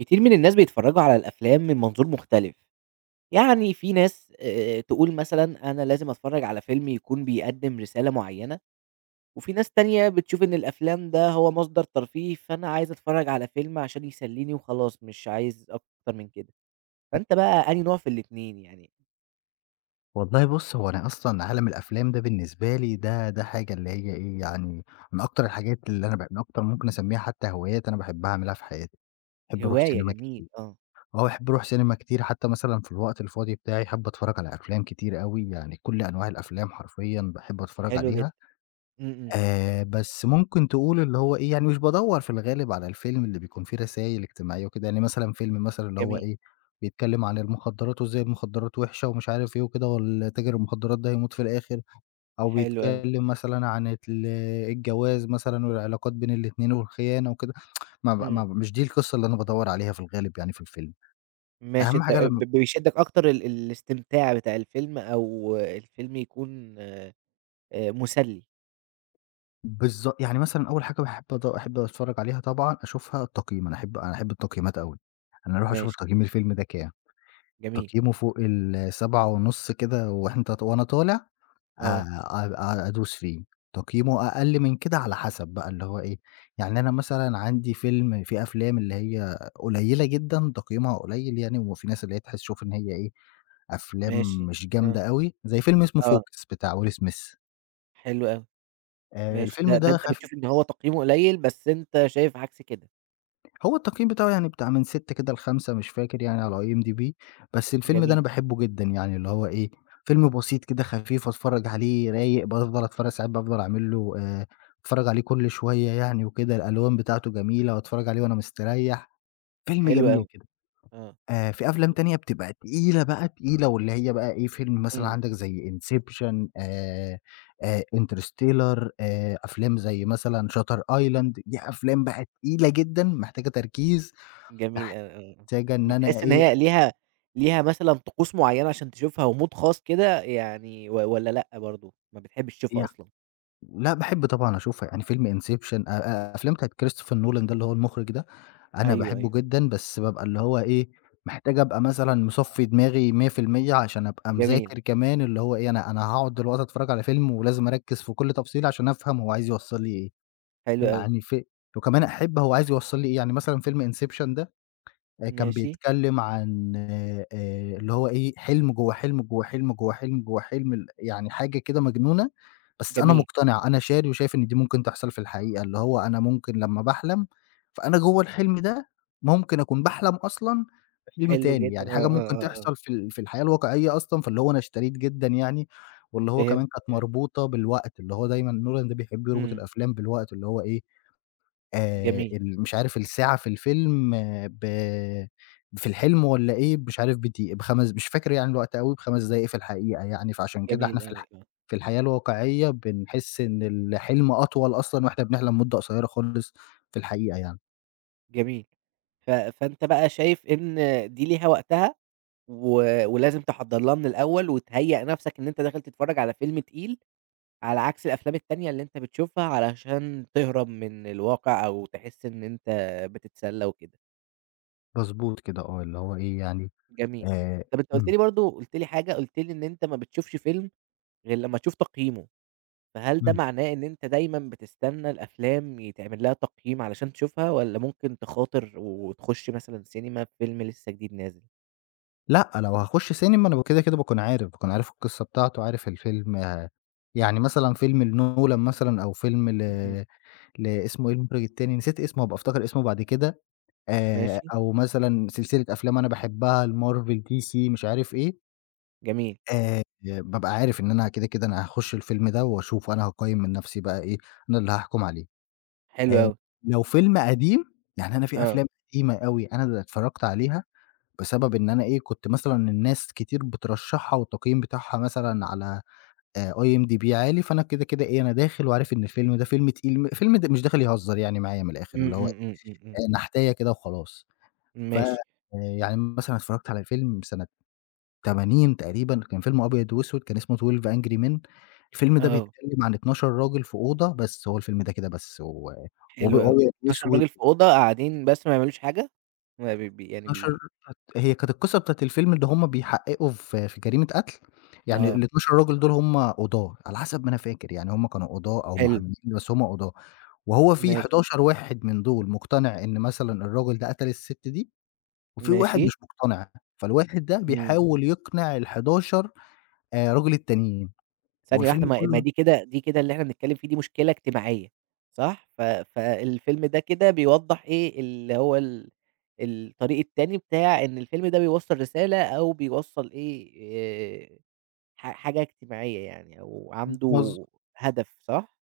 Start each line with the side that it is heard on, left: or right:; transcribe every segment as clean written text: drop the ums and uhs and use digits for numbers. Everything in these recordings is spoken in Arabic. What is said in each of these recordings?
right: كتير من الناس بيتفرّجوا على الأفلام من منظور مختلف، يعني في ناس تقول مثلًا أنا لازم أتفرّج على فيلم يكون بيقدّم رسالة معيّنة، وفي ناس تانية بتشوف إن الأفلام ده هو مصدر ترفيه، فأنا عايز أتفرّج على فيلم عشان يسلّيني وخلاص مش عايز أكتر من كده، فأنت بقى أنهي نوع في الاتنين يعني؟
left: والله بُص، هو أنا أصلًا عالم الأفلام ده بالنسبة لي ده حاجة اللي هي إيه، يعني من أكتر الحاجات اللي أنا ب من أكتر ممكن أسميها حتى هوايات أنا باحب أعملها في حياتي، باحب أروح
right: هواية
left: سينما ك
right: جميل، آه،
left: آه، باحب أروح سينما كتير حتى مثلًا في الوقت الفاضي بتاعي، أحب أتفرّج على أفلام كتير أوي، يعني كل أنواع الأفلام حرفيًا باحب أتفرّج
right: حلو جدًا،
left: عليها.
right: إمم، إمم،
left: بس ممكن تقول اللي هو إيه، يعني مش بادوّر في الغالب على الفيلم اللي بيكون فيه رسايل اجتماعية وكده، يعني مثلًا فيلم مثلًا اللي هو
right: جميل،
left: إيه، بيتكلّم عن المخدرات وإزاي المخدرات وِحشة ومش عارف إيه وكده، والتاجر المخدرات ده هيموت في الآخر، أو
right: حلو أوي،
left: بيتكلّم مثلًا عن الجواز مثلًا والعلاقات بين الاتنين والخيانة وكده، ما ب ما
right: إمم،
left: ب مش دي القصة اللي أنا بادوّر عليها في الغالب يعني في الفيلم،
right: ماشي
left: أهم
right: أنت
left: حاجة
right: ب
left: لمّا
right: بيشدّك أكتر الاستمتاع بتاع الفيلم أو الفيلم يكون مسلّي،
left: بالض يعني مثلًا أول حاجة باحب أد أحب أتفرّج عليها طبعًا أشوفها التقييم، أنا أحب التقييمات أوي، أنا أروح أشوف
right: ماشي.
left: تقييم الفيلم ده كام.
right: جميل،
left: تقييمه فوق ال7.5 كده وأنا طالع
right: آه،
left: أ أ أدوس فيه، تقييمه أقل من كده على حسب بقى اللي هو إيه، يعني أنا مثلًا عندي فيلم، في أفلام اللي هي قليلة جدًا تقييمها قليل يعني، وفي ناس اللي هي تحس تشوف إن هي إيه،
right: ماشي،
left: أفلام مش
right: آه،
left: جامدة أوي، زي فيلم اسمه
right: آه،
left: Focus بتاع Will Smith.
right: حلو أوي، ماشي،
left: الفيلم
right: ده
left: ده
right: أنت
left: خف
right: بتشوف إن هو تقييمه قليل، بس أنت شايف عكس كده،
left: هو التقييم بتاعه يعني بتاع من 6 كده ل5 مش فاكر يعني على IMDb، بس الفيلم ده أنا
right: جميل،
left: باحبه جدًا يعني، اللي هو إيه، فيلم بسيط كده خفيف أتفرّج عليه رايق، بافضل أتفرّج ساعات بافضل أعمل له أتفرّج عليه كل شوية يعني وكده، الألوان بتاعته جميلة وأتفرّج عليه وأنا مستريّح، فيلم
right: حلو
left: جميل
right: أوي،
left: كده.
right: آه،
left: في أفلام تانية بتبقى تقيلة بقى، تقيلة واللي هي بقى إيه، فيلم مثلًا
right: إمم،
left: عندك زي Inception Interstellar، أفلام زي مثلًا Shutter Island، دي أفلام بقى تقيلة جدًا محتاجة تركيز.
right: جميل أوي، آه، آه،
left: محتاجة إن أنا
right: بتحس إن
left: إيه،
right: هي ليها مثلًا طقوس معيّنة عشان تشوفها وmood خاص كده يعني و والّا لأ برضه ما بتحبش تشوفها
left: يع
right: أصلًا؟
left: لأ باحب طبعًا أشوفها، يعني فيلم Inception، أ أ أفلام بتاعة كريستوفر نولان ده اللي هو المُخرِج ده، أنا
right: أيوه،
left: باحبه
right: أيوه،
left: جدًا، بس بابقى اللي هو إيه، محتاج أبقى مثلًا مصفّي دماغي 100% عشان أبقى
right: جميل،
left: مذاكر كمان، اللي هو إيه، أنا هاقعد دلوقتي أتفرّج على فيلم ولازم أركّز في كل تفصيلة عشان أفهم هو عايز يوصّل لي إيه،
right: حلو أوي،
left: يعني ف وكمان أحب هو عايز يوصّل لي إيه، يعني مثلًا فيلم Inception ده كان
right: ماشي،
left: بيتكلّم عن اللي هو إيه، حلم جوّه حلم، جوّه حلم، جوّه حلم، جوّه حلم، يعني حاجة كده مجنونة، بس أنا
right: جميل،
left: مقتنع، أنا شاري وشايف إن دي ممكن تحصل في الحقيقة، اللي هو أنا ممكن لمّا باحلم، فأنا جوّه الحلم ده ممكن أكون باحلم أصلًا بحلم
right: حلو
left: تاني،
right: جدًا،
left: يعني
right: آه،
left: حاجة ممكن
right: آه، آه، آه،
left: تحصل في في الحياة الواقعية أصلًا، فاللي هو أنا اشتريت جدًا يعني، واللي هو
right: فهمتك،
left: كمان كانت
right: أيوه،
left: مربوطة بالوقت، اللي هو دايمًا نولان ده بيحب يربط
right: إمم،
left: الأفلام بالوقت، اللي هو إيه،
right: جميل،
left: ال مش عارف الساعة في الفيلم آه، في الحلم والّا إيه، مش عارف بدقي ب5 مش فاكر يعني الوقت أوي، ب5 دقايق في الحقيقة يعني، فعشان كده إحنا
right: جميل أوي، آه،
left: في الحياة الواقعية بنحس إن الحلم أطول أصلًا وإحنا بنحلم مدة قصيرة خالص في الحقيقة يعني.
right: جميل. ف فأنت بقى شايف إن دي ليها وقتها و ولازم تحضّر لها من الأول وتهيّأ نَفْسك إن أنت داخل تتفرّج على فيلم تقيل، على عكس الأفلام التانية اللي أنت بتشوفها علشان تهرب من الواقع أو تحس إن أنت بتتسلّى وكده،
left: مضبوط كده آه، اللي هو إيه يعني.
right: جميل.
left: آآ
right: طَب أنت قُلت
left: إمم،
right: لي برضه قُلت لي حاجة، قُلت لي إن أنت ما بتشوفش فيلم غير لمّا تشوف تقييمه، فهل ده
left: إمم.
right: معناه إن أنت دايمًا بتستنى الأفلام يتعمل لها تقييم علشان تشوفها والّا ممكن تخاطر وتخُش مثلًا سينما فيلم لسّه جديد نازل؟
left: لأ، لو هاخش سينما أنا كده، كده باكون عارف، باكون عارف القصة بتاعته، عارف الفيلم آه، يعني مثلًا فيلم لنولان مثلًا أو فيلم ل
right: إمم،
left: ل اسمه إيه المُخرِج التاني، نسيت اسمه، هابقى أفتكر اسمه بعد كده،
right: ماشي.
left: أو مثلًا سلسلة أفلام أنا باحبها لMarvel، DC مش عارف إيه،
right: جميل،
left: بابقى عارف إن أنا كده، كده أنا هاخُش الفيلم ده وأشوفه، أنا هاقيّم من نَفْسي بقى إيه، أنا اللي هاحكُم عليه.
right: حلو
left: آآ
right: أوي،
left: لو فيلم قديم، يعني أنا في
right: آه،
left: أفلام قديمة أوي أنا اللي اتفرّجت عليها بسبب إن أنا إيه، كنت مثلًا الناس كتير بترشّحها والتقييم بتاعها مثلًا على IMDb عالي، فأنا كده، كده إيه، أنا داخل وعارف إن الفيلم ده فيلم تقيل، م فيلم د مش داخل يهزّر يعني معايا من الآخِر،
right: إمم،
left: اللي هو
right: إمم، إمم، إمم،
left: نحتاية كده وخلاص.
right: إمم،
left: ف
right: ماشي،
left: يعني مثلًا اتفرّجت على فيلم سَنة 80 تقريبًا، كان فيلم أبيض وأسود كان اسمه 12 Angry Men، الفيلم ده
right: آه،
left: بيتكلّم عن 12 راجل في أوضة بس، هو الفيلم ده كده بس و
right: حلو أوي،
left: وأبيض
right: 12
left: وأسود.
right: راجل في أوضة قاعدين بس ما بيعملوش حاجة؟ ما بي بي يعني
left: 12،
right: بي
left: هي كانت القصة بتاعة الفيلم إن هم بيحققوا في جريمة قتل، يعني
right: آه،
left: ال12 راجل دول هم قُضاة على حسب ما أنا فاكر، يعني هم كانوا قُضاة أو
right: حلو،
left: محامين بس هم قُضاة، وهو في
right: ماشي،
left: 11 واحد من دول مقتنع إن مثلًا الراجل ده قتل السِت دي، وفي واحد
right: ماشي،
left: مش مقتنع، فالواحد ده
right: إمم،
left: بيحاول يقنع ال11 راجل التانيين،
right: ثانية واحدة
left: والفيلم
right: ما
left: كله.
right: دي كده اللي إحنا بنتكلم فيه دي مشكلة اجتماعية صح؟ ف فالفيلم ده كده بيوضّح إيه اللي هو الطريق التاني بتاع إن الفيلم ده بيوصّل رسالة أو بيوصّل إيه، حاجة اجتماعية يعني أو
left: مز
right: عنده هدف صح؟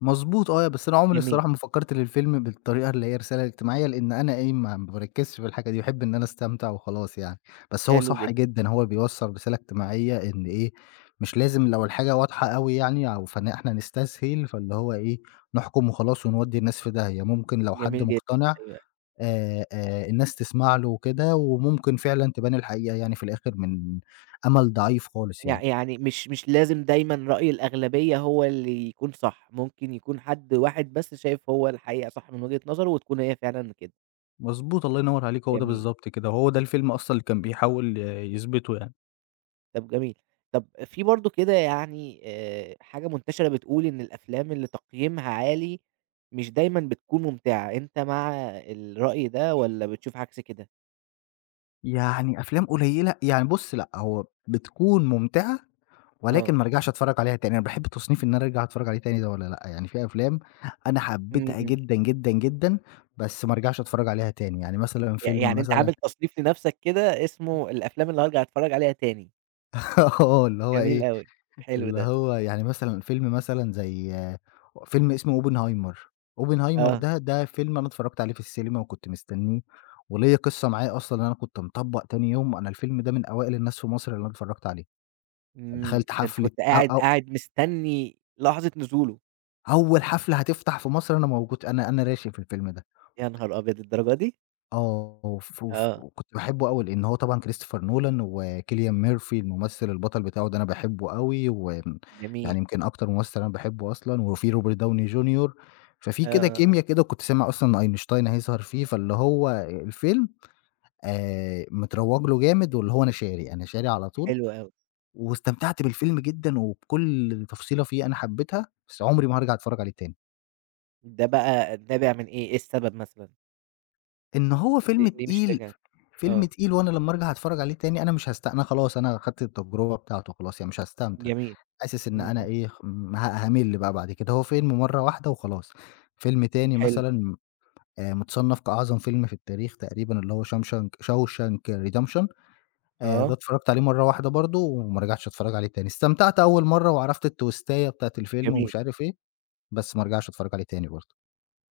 left: مضبوط آه، بس أنا عمري
right: جميل.
left: الصراحة ما فكّرت للفيلم بالطريقة اللي هي رسالة اجتماعية، لإن أنا إيه، ما باركّزش في الحاجة دي، باحب إن أنا أستمتع وخلاص يعني. بس هو
right: حلو
left: صح
right: جدًا،
left: جدًا، هو بيوصّل رسالة اجتماعية إن إيه، مش لازم لو الحاجة واضحة أوي يعني أو فإن إحنا نستسهل، فاللي هو إيه، نحكُم وخلاص ونودّي الناس في داهية. ممكن لو حد
right: جميل جدًا،
left: مقتنع،
right: أيوه،
left: الناس تسمع له وكده، وممكن فعلًا تبان الحقيقة يعني في الآخر من أمل ضعيف خالص يعني.
right: يعني مش لازم دايمًا رأي الأغلبية هو اللي يكون صح، ممكن يكون حد واحد بس شايف هو الحقيقة صح من وجهة نظره وتكون هي فعلًا كده،
left: مضبوط، الله ينوّر عليك، هو ده
right: جميل،
left: بالضبط كده، هو ده الفيلم أصلًا اللي كان بيحاول آه، يثبته يعني.
right: طب جميل، طب في برضه كده يعني حاجة منتشرة بتقول إن الأفلام اللي تقييمها عالي مش دايمًا بتكون ممتعة، أنت مع الرأي ده والّا بتشوف عكس كده؟
left: يعني أفلام قليلة يعني بُص لأ، هو بتكون ممتعة ولكن
right: آه،
left: ما ارجعش أتفرّج عليها تاني، أنا باحب تصنيف إن أنا أرجع أتفرّج عليه تاني ده والّا لأ، يعني في أفلام أنا
right: إمم،
left: حبيتها
right: إمم،
left: جدًا، جدًا، جدًا، بس ما ارجعش أتفرّج عليها تاني، يعني مثلًا فيلم
right: يعني أنت
left: مثلًا
right: عامل تصنيف لنفْسك كده اسمه الأفلام اللي هارجع أتفرج عليها تاني،
left: آه، اللي هو
right: جميل
left: إيه،
right: أوي، حلو
left: اللي
right: ده.
left: هو يعني مثلًا فيلم مثلًا زي آه، فيلم اسمه "اوبنهايمر"، "اوبنهايمر"
right: آه،
left: ده ده فيلم أنا اتفرّجت عليه في السينما وكنت مستنّيه، وليّا قصّة معاه أصلًا إن أنا كنت مطبّق تاني يوم، أنا الفيلم ده من أوائل الناس في مصر اللي أنا اتفرّجت عليه،
right: إمم،
left: دخلت
right: ده أنت
left: حفلة
right: كنت
left: أ أو
right: قاعد مستني لحظة نزوله،
left: أول حفلة هتفتح في مصر أنا موجود، أنا راشق في الفيلم ده.
right: يا نهار أبيض للدرجة دي!
left: آه، وف وف
right: آه،
left: وكنت باحبه أوي، لإن هو طبعًا كريستوفر نولان وكيليان ميرفي الممثل البطل بتاعه ده أنا باحبه أوي، ويعني
right: جميل،
left: يمكن أكتر ممثل أنا باحبه أصلًا، وفي روبرت داوني جونيور، ففي
right: آه،
left: كده
right: آه،
left: كيميا
right: آه،
left: كده، وكنت سامع أصلًا إن أينشتاين هيظهر فيه، فاللي هو الفيلم متروّج له جامد واللي هو أنا شاري، أنا شاري على طول،
right: حلو أوي،
left: واستمتعت بالفيلم جدًا وبكل تفصيلة فيه أنا حبيتها، بس عمري ما هارجع أتفرّج عليه تاني.
right: ده بقى نابع من إيه، إيه السبب مثلًا؟
left: إن هو فيلم
right: ليه مش
left: تقيل،
right: راجع؟
left: فيلم
right: آه،
left: تقيل وأنا لمّا أرجع أتفرّج عليه تاني أنا مش هاست أنا خلاص أنا خدت التجربة بتاعته خلاص، يعني مش هاستمتع،
right: جميل،
left: حاسس إن
right: إمم،
left: أنا
right: إمم،
left: إيه، خ م ه هامِل بقى بعد كده، هو فيلم مرّة واحدة وخلاص. فيلم تاني
right: حلو،
left: مثلًا متصنّف كأعظم فيلم في التاريخ تقريبًا اللي هو شامشانك Shawshank Redemption، ده
right: آه،
left: اتفرّجت عليه مرّة واحدة برضه وما رجعتش أتفرّج عليه تاني، استمتعت أول مرّة وعرفت التويستاية بتاعة الفيلم
right: جميل،
left: ومش عارف إيه، بس ما ارجعش أتفرّج عليه تاني برضه.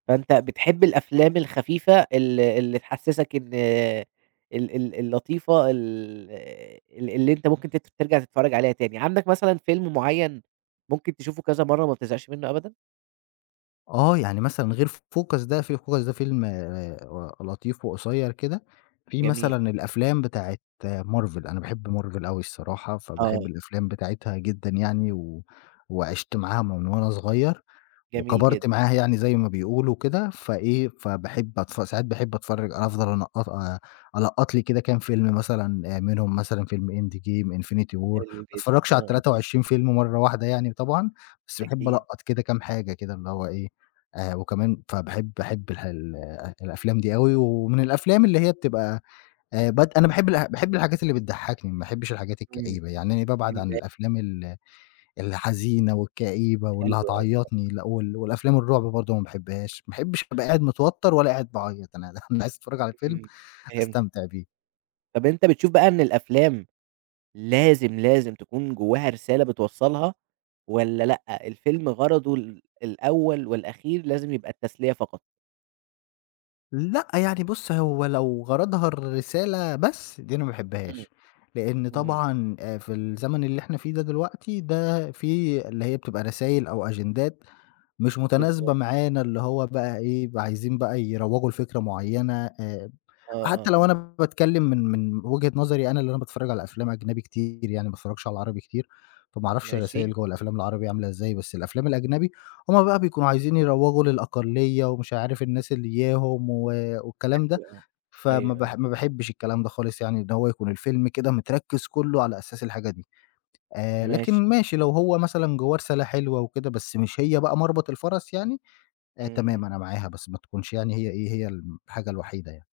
right: فأنت بتحب الأفلام الخفيفة اللي تحسسك إن ال ال اللطيفة ال ال اللي أنت ممكن ترجع تتفرج عليها تاني، عندك مثلًا فيلم معين ممكن تشوفه كذا مرة ما بتزهقش منه أبدًا؟
left: آه، يعني مثلًا غير فوكس ده، في فوكس ده فيلم لطيف وقصيّر كده، في
right: جميل.
left: مثلًا الأفلام بتاعة مارفل، أنا باحب مارفل أوي الصراحة، فباحب
right: آه،
left: الأفلام بتاعتها جدًا يعني، وعِشت معاها من وأنا صغيّر.
right: جميل
left: وكبرت
right: جدًا،
left: معاها يعني زي ما بيقولوا كده، فإيه، فباحب أتف ساعات باحب أتفرّج أفضل أنقّط أ ألقّط لي كده كام فيلم مثلًا آه، منهم مثلًا فيلم End Game، Infinity War، ما
right: حلو جدًا،
left: اتفرّجش على
right: آه،
left: ال23 فيلم مرّة واحدة يعني طبعًا، بس باحب
right: أكيد،
left: ألقّط كده كام حاجة كده اللي هو إيه، وكمان باحب الح ال آه، الأفلام دي أوي، ومن الأفلام اللي هي بتبقى بد أنا باحب الحاجات اللي بتضحّكني، ما باحبش الحاجات
right: إمم،
left: الكئيبة، يعني أنا بابعد
right: إمم،
left: عن
right: لأ
left: الأفلام الحزينة والكئيبة واللي
right: حلو أوي،
left: هتعيّطني، لأ، وال والأفلام الرعب برضه ما باحبهاش، ما باحبش أبقى قاعد متوتر ولا قاعد باعيّط، أنا أنا عايز أتفرّج على فيلم
right: إمم، فهمتك،
left: أستمتع بيه.
right: طب أنت بتشوف بقى إن الأفلام لازم تكون جواها رسالة بتوصّلها والّا لأ، الفيلم غرضه الأول والأخير لازم يبقى التسلية فقط؟
left: لأ، يعني بُص هو لو غرضها الرسالة بس، دي أنا ما
right: إمم،
left: باحبهاش، لإن
right: إمم،
left: طبعًا في الزمن اللي إحنا فيه ده دلوقتي، ده في اللي هي بتبقى رسايل أو أجندات مش متناسبة
right: بالضبط،
left: معانا، اللي هو بقى إيه، عايزين بقى يروّجوا لفكرة معيّنة، آآ
right: آه،
left: حتى
right: آه،
left: لو أنا
right: آه،
left: باتكلّم من وجهة نظري أنا، اللي أنا باتفرّج على أفلام أجنبي كتير يعني، ما باتفرّجش على العربي كتير، فما أعرفش
right: ماشي،
left: الرسايل جوّه الأفلام العربي عاملة إزاي، بس الأفلام الأجنبي هم بقى بيكونوا عايزين يروّجوا للأقلية ومش عارف الناس اللي إياهم والكلام ده،
right: حلو أوي،
left: فما
right: أيوه،
left: باح
right: أيوه،
left: ما باحبّش الكلام ده خالص يعني، إن هو يكون الفيلم كده متركِّز كُلّه على أساس الحاجة دي. لكن
right: ماشي،
left: ماشي لو هو مثلًا جوّاه رسالة حلوة وكده، بس مش هي بقى مربط الفَرَس يعني،
right: إمم، إمم،
left: تمام أنا معاها، بس ما تكونش يعني هي إيه، هي الحاجة الوحيدة يعني.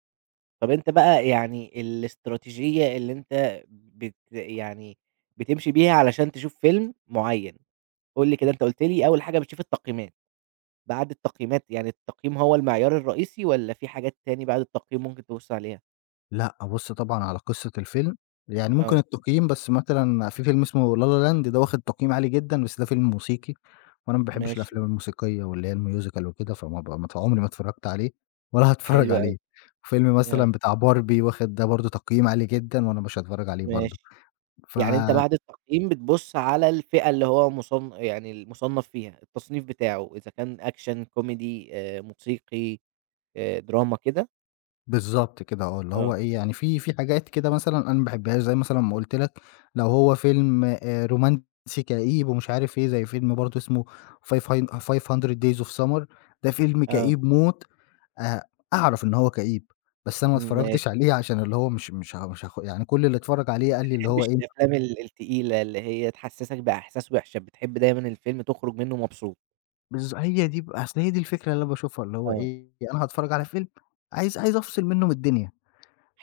right: طب أنت بقى يعني الاستراتيجية اللي أنت يعني بتمشي بيها علشان تشوف فيلم معيّن قُل لي كده أنت قُلت لي أول حاجة بتشوف التقييمات، بعد التقييمات يعني التقييم هو المعيار الرئيسي والّا في حاجات تاني بعد التقييم ممكن تبُص عليها؟
left: لأ، أبُص طبعًا على قصة الفيلم، يعني ممكن
right: آه،
left: إمم. التقييم بس، مثلًا في فيلم اسمه لا لا لاند ده واخد تقييم عالي جدًا، بس ده فيلم موسيقي، وأنا ما باحبش
right: ماشي،
left: الأفلام الموسيقية واللي هي الmusical وكده، فما ب ما ت عمري ما اتفرّجت عليه ولا هاتفرّج
right: حلو أوي،
left: عليه. فيلم
right: آه،
left: مثلًا بتاع باربي واخد ده برضه تقييم عالي جدًا وأنا مش هاتفرّج عليه برضه.
right: ماشي،
left: ف
right: يعني أنت بعد التقييم بتبُص على الفئة اللي هو يعني المُصنّف فيها، التصنيف بتاعه، إذا كان أكشن، كوميدي، موسيقي، دراما كده؟
left: بالضبط كده آه، اللي هو
right: آه،
left: إيه، يعني في حاجات كده مثلًا أنا ما باحبهاش، زي مثلًا ما قُلت لك لو هو فيلم رومانسي كئيب ومش عارف إيه، زي فيلم برضه اسمه five هن 500 days of summer. ده فيلم
right: آه،
left: كئيب موت. آآ أعرف إن هو كئيب، بس أنا ما اتفرّجتش
right: ماشي،
left: عليه عشان اللي هو مش مش ه مش هاخ يعني كل اللي اتفرّج
right: ما
left: عليه قال لي اللي هو
right: بتحبش
left: إيه.
right: الأفلام التقيلة اللي هي تحسّسك بأحساس وِحشة، بتحب دايمًا الفيلم تخرج منه مبسوط،
left: بالض هي دي ب أصل هي دي الفكرة اللي أنا باشوفها، اللي هو
right: آه،
left: إيه، أنا هاتفرّج على فيلم عايز أفصل منه من الدنيا.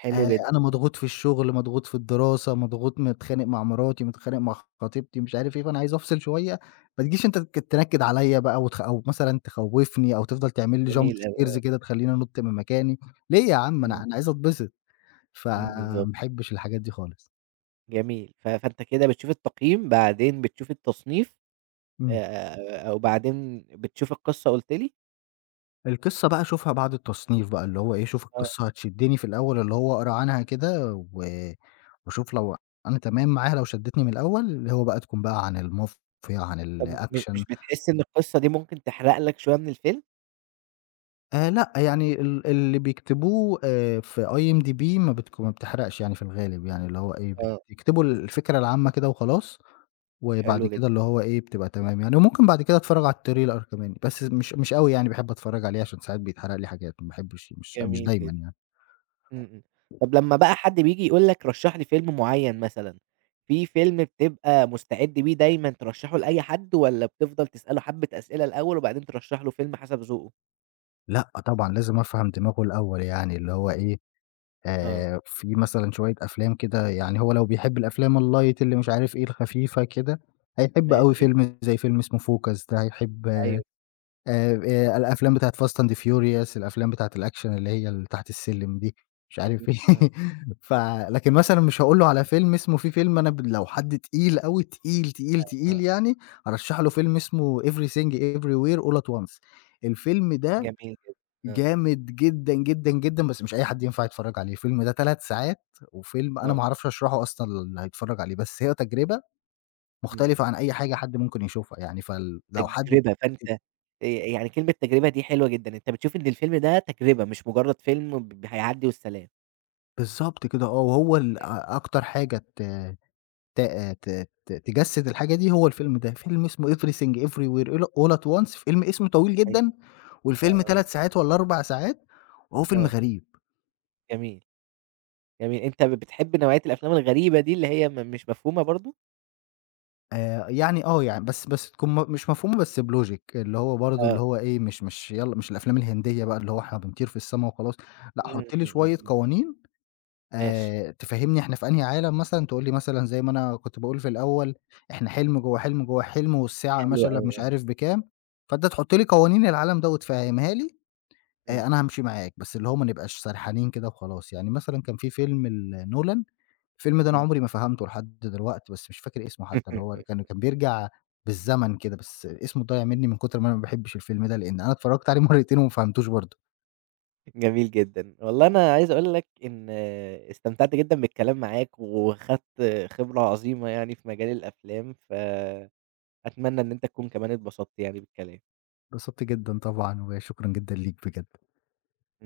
right: حلو جدًا،
left: أنا مضغوط في الشغل، مضغوط في الدراسة، مضغوط متخانق مع مراتي، متخانق مع خطيبتي، مش عارف إيه، فأنا عايز أفصل شوية. ما تجيش أنت تنكد عليَّ بقى أو مثلًا تخوّفني أو تفضل تعمل لي jump
right: جميل أوي،
left: scares كده تخلّيني أنُط من مكاني. ليه يا عم
right: إمم.
left: أنا عايز أتبسط.
right: إمم،
left: فما
right: بالضبط،
left: باحبش الحاجات دي خالص.
right: جميل. فأنت كده بتشوف التقييم، بعدين بتشوف التصنيف
left: إمم.
right: أو بعدين بتشوف القصة قُلت لي؟
left: القصة بقى أشوفها بعد التصنيف بقى، اللي هو إيه، شوف
right: آه،
left: القصة هتشدني في الأول اللي هو أقرا عنها كده و وأشوف لو أنا تمام معاها، لو شدتني من الأول اللي هو بقى تكون بقى عن المافيا، عن
right: طب
left: الأكشن.
right: مش بتحس إن القصة دي ممكن تحرق لك شوية من الفيلم؟
left: لأ، يعني اللي بيكتبوه في IMDb ما بتحرقش يعني في الغالب، يعني اللي هو إيه،
right: آه،
left: بيكتبوا الفكرة العامة كده وخلاص، وبعد
right: حلو جدًا،
left: كده اللي هو إيه، بتبقى تمام يعني، وممكن بعد كده أتفرّج على التريلر كمان، بس مش أوي يعني باحب أتفرّج عليه عشان ساعات بيتحرق لي حاجات، ما باحبش مش
right: جميل
left: دايمًا
right: جدًا،
left: يعني.
right: إمم، إمم. طب لمّا بقى حد بييجي يقول لك رشّح لي فيلم معيّن مثلًا، في فيلم بتبقى مستعد بيه دايمًا ترشّحه لأي حد والّا بتفضل تسأله حبّة أسئلة الأول وبعدين ترشّح له فيلم حسب ذوقه؟
left: لأ طبعًا لازم أفهم دماغه الأول يعني، اللي هو إيه،
right: آه،
left: في مثلًا شوية أفلام كده يعني هو لو بيحب الأفلام الlight اللي مش عارف إيه، الخفيفة كده، هيحب أوي
right: ماشي،
left: فيلم زي فيلم اسمه Focus ده، هيحب
right: أيوه،
left: الأفلام بتاعة Fast and Furious، الأفلام بتاعة الأكشن اللي هي اللي تحت السلم دي، مش عارف
right: جميل،
left: إيه،
right: آه،
left: ف لكن مثلًا مش هاقول له على فيلم اسمه في فيلم أنا ب لو حد تقيل أوي، تقيل، تقيل، تقيل
right: آه،
left: يعني، هارشّح له فيلم اسمه Everything Everywhere All at Once. الفيلم ده
right: جميل جدًا، آه.
left: جامد جدًا، جدًا، جدًا، بس مش أي حد ينفع يتفرّج عليه. الفيلم ده 3 ساعات، وفيلم أنا ما
right: آه،
left: اعرفش أشرحه أصلًا للي هيتفرّج عليه، بس هي تجربة
right: إمم.
left: مختلفة عن أي حاجة حد ممكن يشوفها يعني. فال لو حد
right: تجربة، فأنت يعني كلمة تجربة دي حلوة جدًا، أنت بتشوف إن الفيلم ده تجربة مش مجرد فيلم هيعدّي والسلام.
left: بالضبط كده آه، وهو ال أ أكتر حاجة ت ت ت ت تجسّد الحاجة دي هو الفيلم ده، فيلم اسمه Everything Everywhere All at Once، فيلم اسمه طويل
right: حلو،
left: جدًا، والفيلم
right: آه،
left: 3 ساعات والّا 4 ساعات، وهو
right: آه،
left: فيلم
right: آه،
left: غريب.
right: جميل. جميل، أنت بتحب نوعية الأفلام الغريبة دي اللي هي مش مفهومة برضه؟
left: يعني آه، يعني بس تكون مش مفهومة بس بlogic اللي هو برضه اللي
right: آه،
left: هو إيه مش يالّا مش الأفلام الهندية بقى اللي هو إحنا بنطير في السما وخلاص، لأ
right: إمم،
left: حُط لي
right: إمم، إمم،
left: شوية
right: إمم،
left: قوانين
right: ماشي،
left: تفهّمني إحنا في أنهي عالم مثلًا، تقول لي مثلًا زي ما أنا كنت باقول في الأول، إحنا حلم جوّه حلم جوّه حلم والساعة
right: حلو
left: مثلًا
right: أوي،
left: مش
right: أيوه،
left: عارف بكام، فأنت تحُط لي قوانين العالم ده وتفهّمها لي،
right: إمم،
left: أنا هامشي معاك، بس اللي هو ما نبقاش سرحانين كده وخلاص. يعني مثلًا كان في فيلم لنولان، الفيلم ده أنا
right: إمم.
left: عمري ما فهمته لحد دلوقتي، بس مش فاكر اسمه حتى، اللي هو كان كان بيرجع بالزمن كده، بس اسمه ضايع منّي من كتر ما أنا ما باحبش الفيلم ده، لإن أنا اتفرّجت عليه مرّتين وما فهمتوش برضه.
right: جميل جدًا، والله أنا عايز أقول لك إن استمتعت جدًا بالكلام معاك، وخدت خبرة عظيمة يعني في مجال الأفلام، فأتمنى إن أنت تكون كمان اتبسطت يعني بالكلام.
left: اتبسطت جدًا طبعًا وشكرًا جدًا ليك بجد.
right: إمم.